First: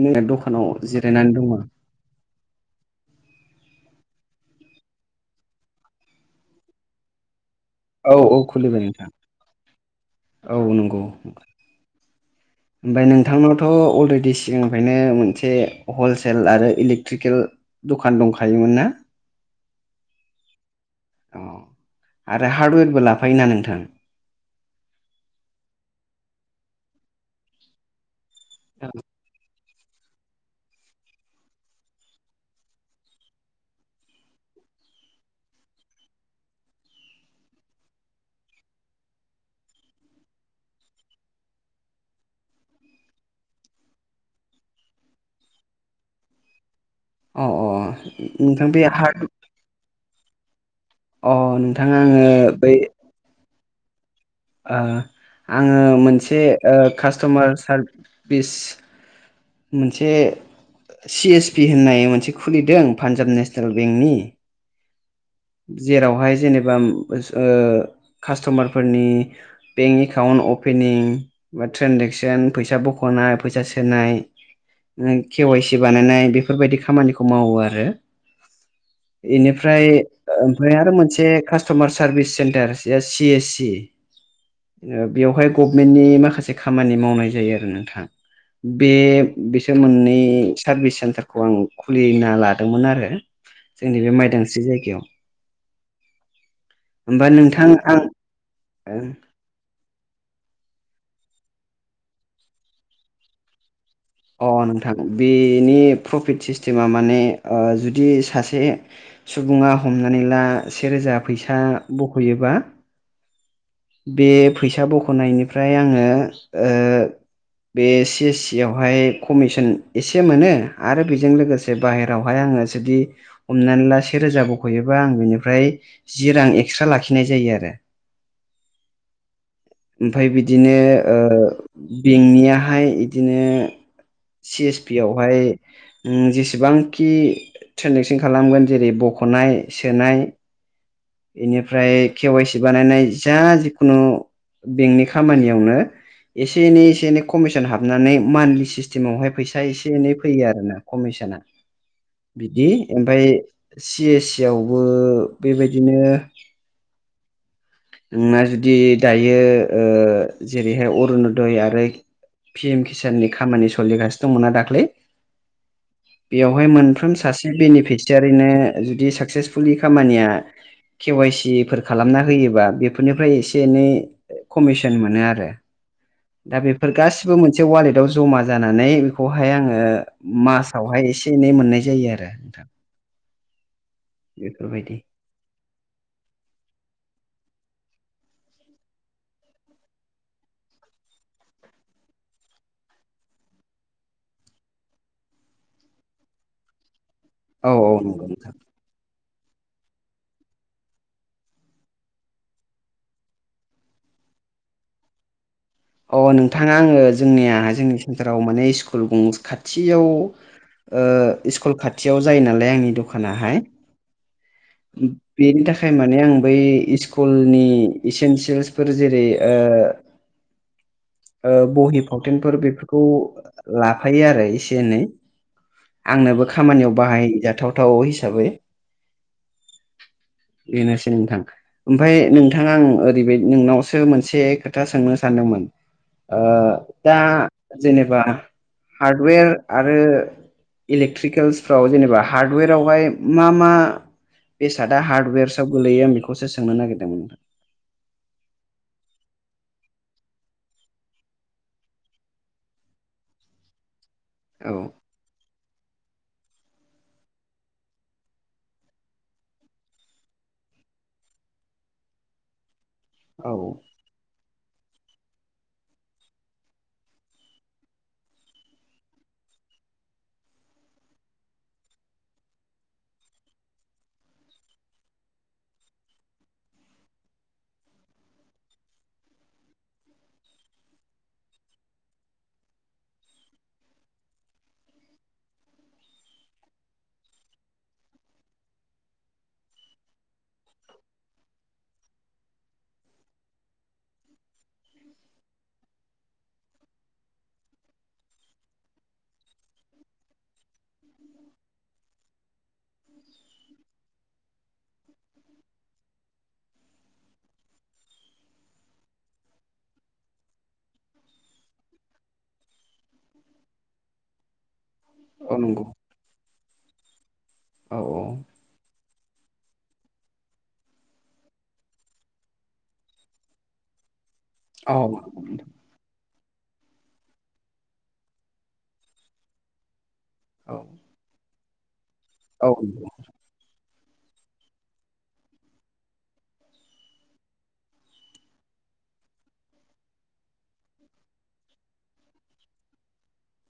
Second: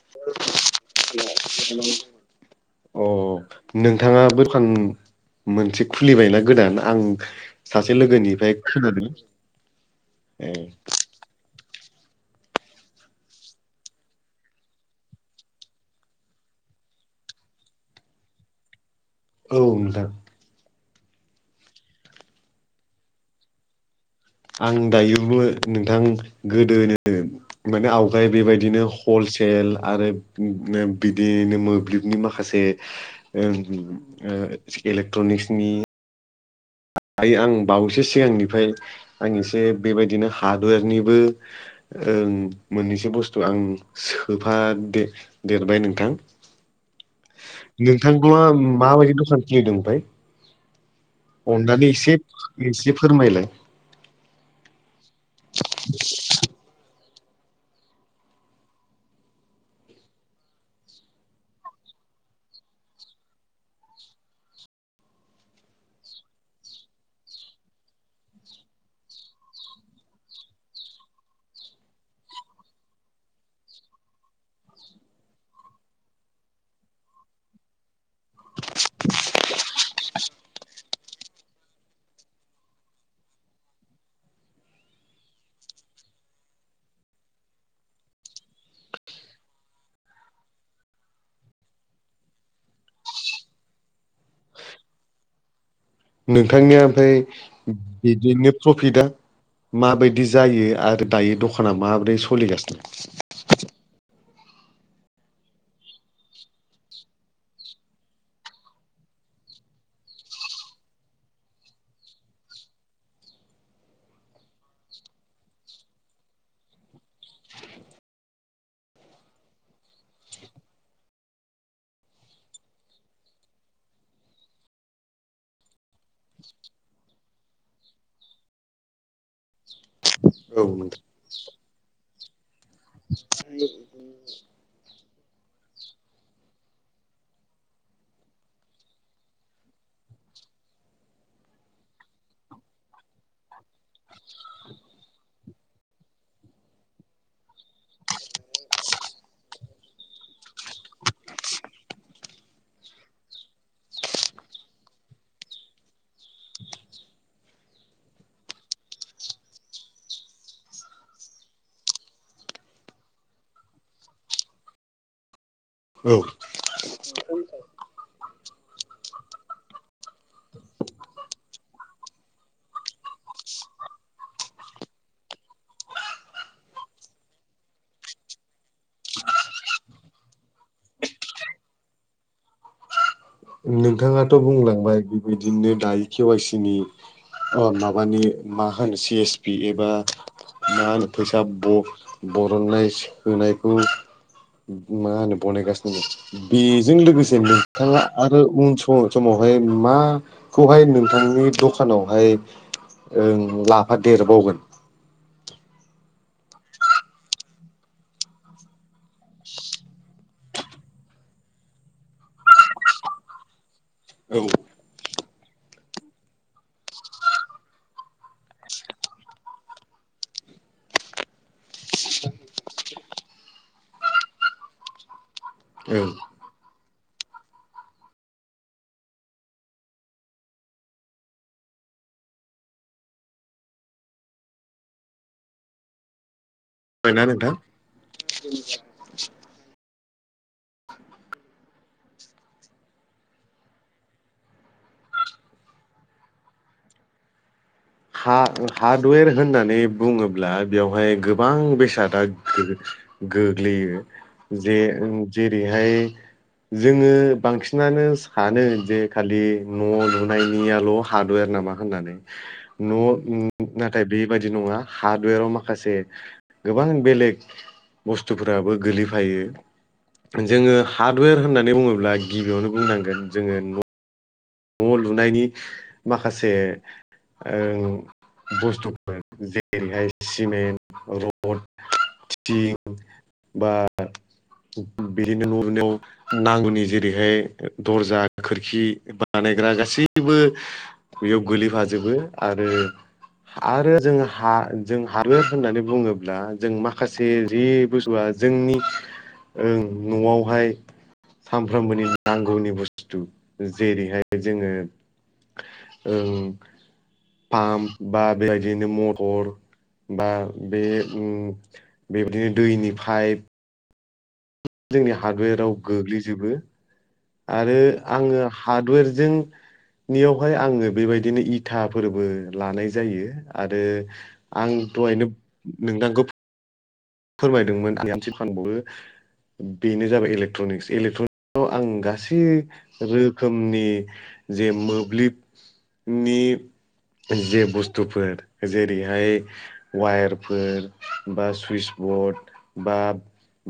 नों दखानाव जिरायनानै दङ अ नोंथाङा दखान मोनसे खुलिबायना गोदान आं सासे औ औ लोगोनिफ्राय खुलिबाय नोंथां खोनादों ए औ नंगौ ओमफाय नोंथांनावथ' अलरेडि सिगांनिफ्रायनो मोनसे हलसेल आरो इलेक्ट्रिकेल दखान दंखायोमोन ना औ नोंथां आरो हार्डवेरबो लाफायोना नोंथां आं दायो बुङो नोंथां गोदोनो माने आवगाय बेबायदिनो हलसेल आरो बिदिनो मोब्लिबनि माखासे ओं इलेक्ट्रनिक्सनि दायो आं बावैसो सिगांनिफ्राय आं एसे बेबायदिनो हार्डवेरनिबो ओं मोननैसो बुस्थु आं सोफा देरबाय नोंथां अ नोंथांखौ आं नोंथां बे माबायदि हार्ड दखान खुलिदों ओमफाय अ अननानै नोंथाङा एसे आङो बै एसे फोरमाय ओ आङो मोनसे ओ कास्ट'मार सारभिस मोनसे सि एस पि होन्नाय मोनसे खुलिदों पान्जाब नेसनेल बेंकनि जेरावहाय जेनेबा ओ कास्ट'मारफोरनि बेंक एकाउन्ट अपेनिं बा ट्रेनजेकसन फैसा बख'नाय फैसा सोनाय केवाइ सि बानायनाय बेफोरबायदि खामानिखौ मावो आरो एनिफ्राय ओमफ्राय आरो मोनसे customer service centre S C S C ओ बेवहाय गभमेन्टनि माखासे खामानि मावनाय जायो आरो नोंथां बे बिसोर मोननै सार्भिस सेन्टारखौ आं खुलिना लादोंमोन आरो जोंनि बे माइदांस्रि जायगायाव नोंथांनिया ओमफाय होमबा नोंथां आं बिदिनो प्रफिटा माबायदि जायो आरो दायो दखाना माबोरै सलिगासिनो अ नोंथां बेनि प्रफिट सिस्टेमा माने ओ जुदि सासे सुबुङा हमनानै ला से रोजा फैसा बख'योबा बे फैसा बख'नायनिफ्राय आङो ओ बे सि सि आवहाय कमिसन एसे मोनो आरो बेजों लोगोसे बाहेरायावहाय आङो जुदि हमनानै ला से रोजा बख'योबा आं बिनिफ्राय जि रां एक्सट्रा लाखिनाय जायो आरो ओमफाय औ बिदिनो नोंथां ओ बेंकनियाहाय इदिनो सि एस पि आवहाय ओम जेसेबांखि ट्रेनजेकसन खालामगोन जेरै बख'नाय सोनाय बेनिफ्राय के वाइसि बानायनाय जा जिखुनु बेंकनि खामानियावनो एसे एनै एसे एनै कमिसन हाबनानै मान्थलि सिस्टेमावहाय फैसा एसे एनै फैयो आरो ना कमिसन बिदि ओमफाय सि एस सि आवबो बेबायदि बिदिनो नोंना जुदि दायो ओ जेरैहाय अरुनदय आरो पि एम किसाननि खामानि सोलिगासिनो दंमोनना दाख्लै औ बेवहाय मोनफ्रोम सासे बेनिफिसियारिनो जुदि साक्सेसफुलिु खामानिया के वाइ सि फोर खालामना होयोबा बेफोरनिफ्राय एसे एनै कमिसन मोनो आरो दा बेफोर गासिबो मोनसे ववालेटाव जमा जानानै बेखौहाय आङो मासावहाय एसे एनै मोननाय जायो आरो नोंथां नोंथाङाथ' बेफोरबायदि बुंलांबाय बेबायदिनो दायो केवाइसि नि अ माबानि मा होनो सि एस पि एबा मा होनो फैसा बरननाय सोनायखौ मा होनो बनायगासिनो दं बेजों लोगोसे औ औ नोंथाङा नंगौ आरो नोंथां उन सम समावहाय माखौहाय नोंथांनि दखानावहाय ओं लाफा देरबावगोन अ नोंथाङा आङो जोंनिया जोंनि सेन्टाराव माने स्कुल ग खाथियाव स्कुल खाथियाव जायो नालाय आंनि दखानाहाय औ उ बेनि थाखाय माने आं बै स्कुलनि इसेन्सियेल्सफोर जेरै [inaudible] बहि फावथेनफोर बेफोरखौ लाफायो आरो एसे एनै औ आंनोबो खामानियाव बाहायजाथावथाव हिसाबै बेनोसै नोंथां ओमफाय नोंथाङा आं ओरैबायदि नोंनावसो मोनसे खोथा सोंनो सानदोंमोन दा खोनादोंना नोंथां? जेनेबा हार्डवेर आरो इलेकट्रिकेल्सफ्राव जेनेबा हार्डवेरावहाय मा मा बेसादआ हार्डवेर्सआव गोलैयो आं बेखौसो सोंनो नागिरदोंमोन ह हार्डवेर होननानै बुङोब्ला बेवहाय गोबां बेसादा गोग्लैयो नोंथां जे जेरैहाय जोङो बांसिनानो सानो जे खालि न' लुनायनियाल' हार्डवेर नामा होननानै न' औ औ नाथाय बेबायादि नङा हार्डवेराव माखासे गोबां बेलेग बुस्थुफोराबो गोलैफायो जोङो हार्डवेर होननानै बुङोब्ला गिबियावनो बुंनांगोन जोङो न' न' लुनायनि माखासे ओं बुस्थुफोर जेरैहाय सिमेन्ट रड थिं बा बिदिनो न'लुनायाव नांगौनि जेरैहाय दर्जा खोरखि बा बानायग्रा गासैबो बेयाव गोलैफाजोबो आरो आरो जों हा हार्वद होनानानै बुङोब्ला जों माखासे जि बुस्थुआ जोंनि ओं न'आवहाय सानफ्रामबोनि नांगौनि बुस्थु जेरैहाय जोङो ओं पाम्प बा बेबायदिनो मथर बा बे उम बेबादिनो दैनि पाइप जोंनि औ हादवेराव नंगौ गोग्लैजोबो आरो औ आङो हार्डवेरजों नियावहाय आङो बेबायदिनो इथा फोरबो लानाय जायो आरो आं औ दहायनो नोंथांखौ फोरमायदोंमोन आं आसे फानबावो बेनो जाबाय इलेक्ट्रनिक्स औ इलेक्ट्रनिक्साव आं गासै औ नंगौ रोखोमनि जे मोब्लिबनि जे बुस्थुफोर जेरैहाय वायारफोर बा सुइसबर्ड बा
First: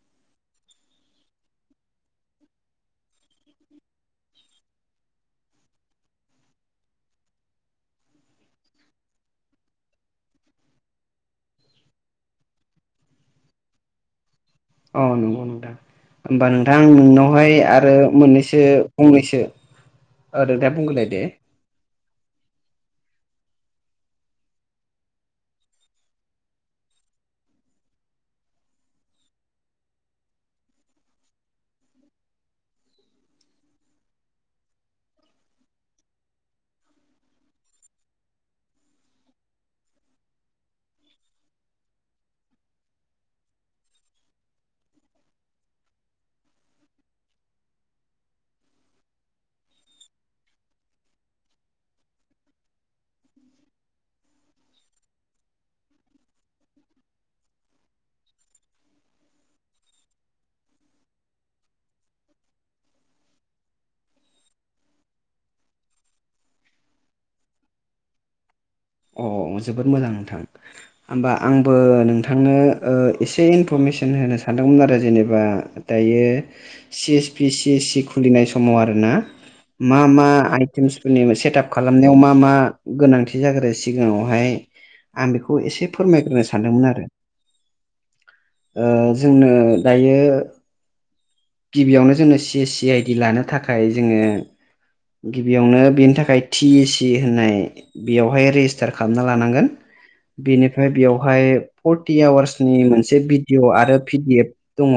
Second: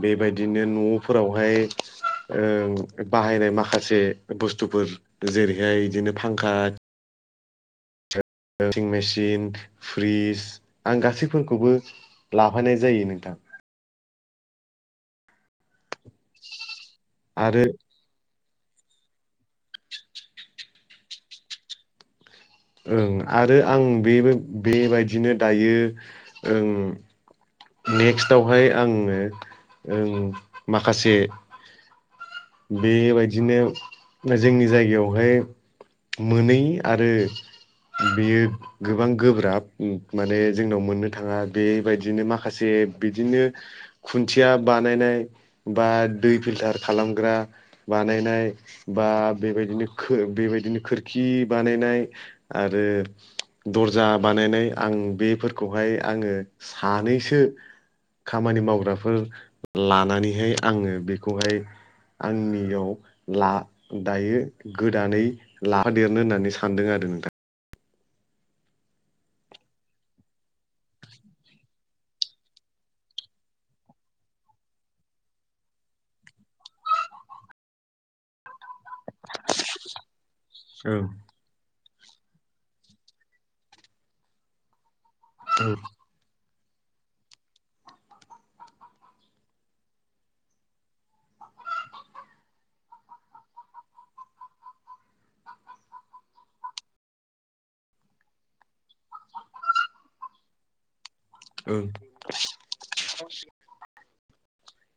बेबायदिनो न'फोरावहाय ओ बाहायनाय माखासे बुस्थुफोर जेरैहाय बिदिनो फांखा अलदिं मेसिन फ्रिज आं गासैफोरखौबो लाफानाय जायो नोंथां। अ नंगौ नोंथां होमबा नोंथां नोंनावहाय आरो मोननैसो फंनैसो ओ नोंथा बुंगोरलाय दे ओं आरो आं बेबो बेबायदिनो दायो ओं नेक्स्टआवहाय आङो ओं माखासे बेबायदिनो जोंनि जायगायावहाय मोनै आरो बियो गोबां गोब्राब माने जोंनाव मोननो थाङा बेबायदिनो माखासे बिदिनो खुन्थिया बानायनाय बा दै फिल्टार खालामग्रा बानायनाय बा बेबायदिनो खो बेबायदिनो खोरखि बानायनाय आरो दर्जा बानायनाय आं बेफोरखौहाय आङो सानैसो खामानि मावग्राफोर लानानैहाय आङो बेखौहाय आंनियाव ला दायो गोदानै लाफा देरनो होननानै सानदों आरो नोंथां। अ जोबोद मोजां नोंथां। होमबा आंबो नोंथांनो ओ एसे इनफरमेसन होनो सानदोंमोन आरो जेनेबा दायो C S P C S C खुलिनाय समाव आरोना मा मा आइटेमसफोरनि ओं सेटाप खालामनायाव मा मा गोनांथि जाग्रोयो सिगाङावहाय आं बेखौ एसे फो फोरमायग्रोनो सानदोंमोन आरो ओ जोंनो दायो गिबियावनो जोंङो सि एस सि आइ डि लानो थाखाय जोङो गिबियावनो बेनि थाखाय टि ए सि होननाय बेयावहाय रेजिस्टार खालामना लानांगोन बेनिफ्राय बेयाव हाय ओं ओं फर्टि आवार्सनि मोनसे भिडिअ आरो पि डि एफ दङ।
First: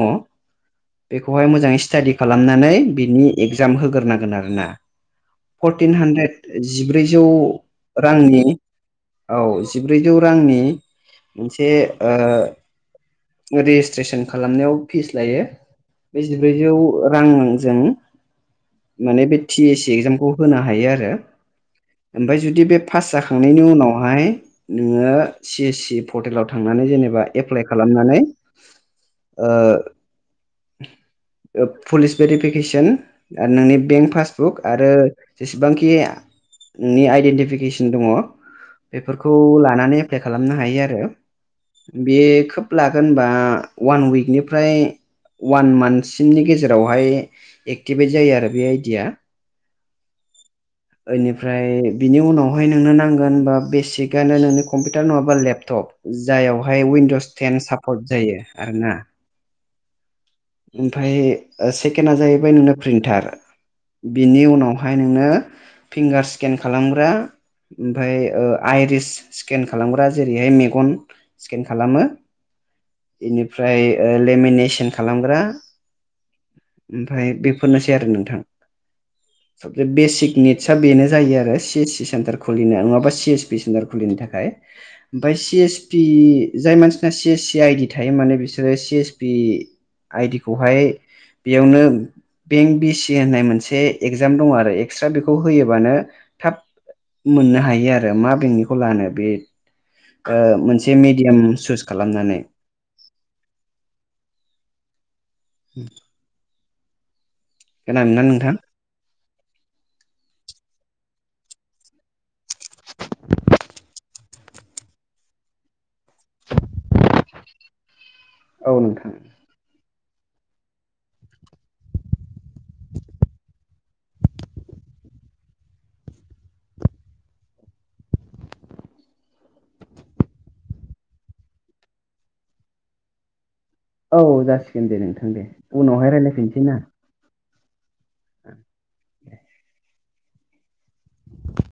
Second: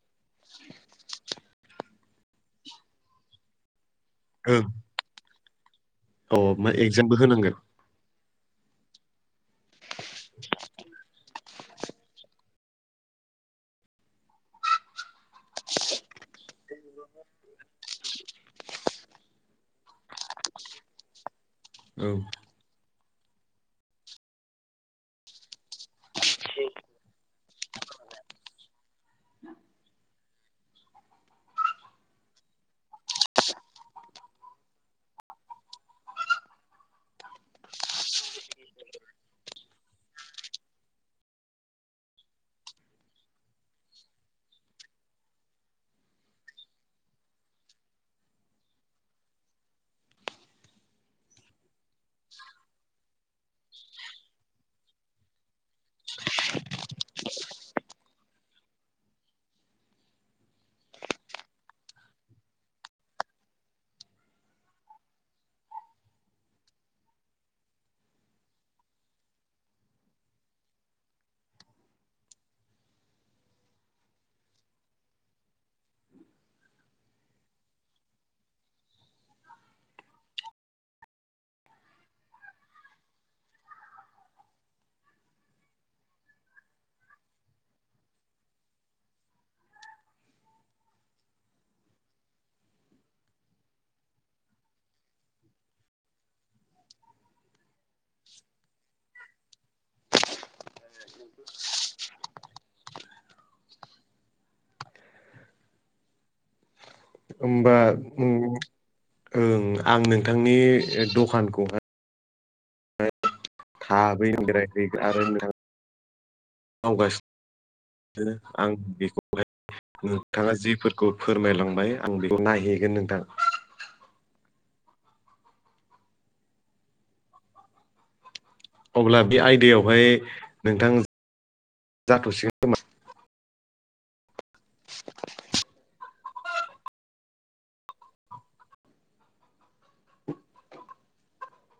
बेखौहाय मोजाङै स्टाडि खालामनानै बिनि एगजाम होग्रोनांगोन ओं आरोना फर्टिन औ हानद्रेद मा एगजामबो जिब्रैजौ होनांगोन रांनि औ जिब्रैजौ रांनि मोनसे ओ रेजिसट्रेसन खालामनायाव फिस लायो। बे जिब्रैजौ रांजों माने बे टि एस सि एगजामखौ होनो हायो आरो औ ओमफाय जुदि बे पास जाखांनायनि उनावहाय नोङो सि एस सि पर्टेलाव थांनानै जेनेबा एप्लाइ खालामनानै ओ ओ पुलिस भेरिफिकेसन ओ नोंनि बेंक पासबुक आरो जेसेबांखि नोंनि आइडेन्टिफिकेसन दङ बेफोरखौ लानानै एप्लाइ खालामनो हायो आरो बे खोब लागोन होनबा वान उइकनिफ्राय अवान मान्थ सिमनि गेजेरावहाय एक्टिभेट जायो आरो बे आइडिया ओइनिफ्राय बिनि उनावहाय नोंनो नांगोन बा बेसिकआनो नोंनि कम्पिउटार नङाबा लेपटप जाययावहाय विनडस टेन सापर्ट जायो आर ना ओमफाय ओ सेकेणडा जाहैबाय नोंना प्रिन्टार बिनि उनावहाय नोंनो फिंगार स्केन खालामग्रा ओमफाय ओ आइरिस स्केन खालामग्रा जेरैहाय मेगन स्केन खालामो इनिफ्राय ओ लेमिनेसन खालामग्रा ओमफाय बेफोरनोसै आरो नोंथां। बेसिक निडसआ बेनो जायो आरो सि एस सि सेन्टार खुलिनो नङाबा सि एस पि सेन्टार खुलिनो थाखाय। ओमफाय सि एस पि जाय मानसिना सि एस सि आइडि थायो माने बिसोरो सि एस पि आइदिखौहाय बियावनो बेंक बि सि होननाय मोनसे एगजाम दङ आरो एक्सट्रा बेखौ होयोबानो थाब मोननो हायो आरो मा बेंकनिखौ लानो बे ओ मोनसे मिडियाम सुस खालामनानै उम होमबा उम नोंथां ओं आं नोंथांनि दखानखौहाय हा बै [unintelligible] आरो नोंथां मावगासिनो आं औ नोंथां बेखौहाय नोंथाङा जिफोरखौ फोरमायलांबाय आं बेखौ नायहैगोन नोंथां अब्ला बे आयदायावहाय नोंथां जाथ'सिगोन खोमा औ जासिगोन दे नोंथां दे उनावहाय रायलायफिनसै ना [inaudible] [inaudible]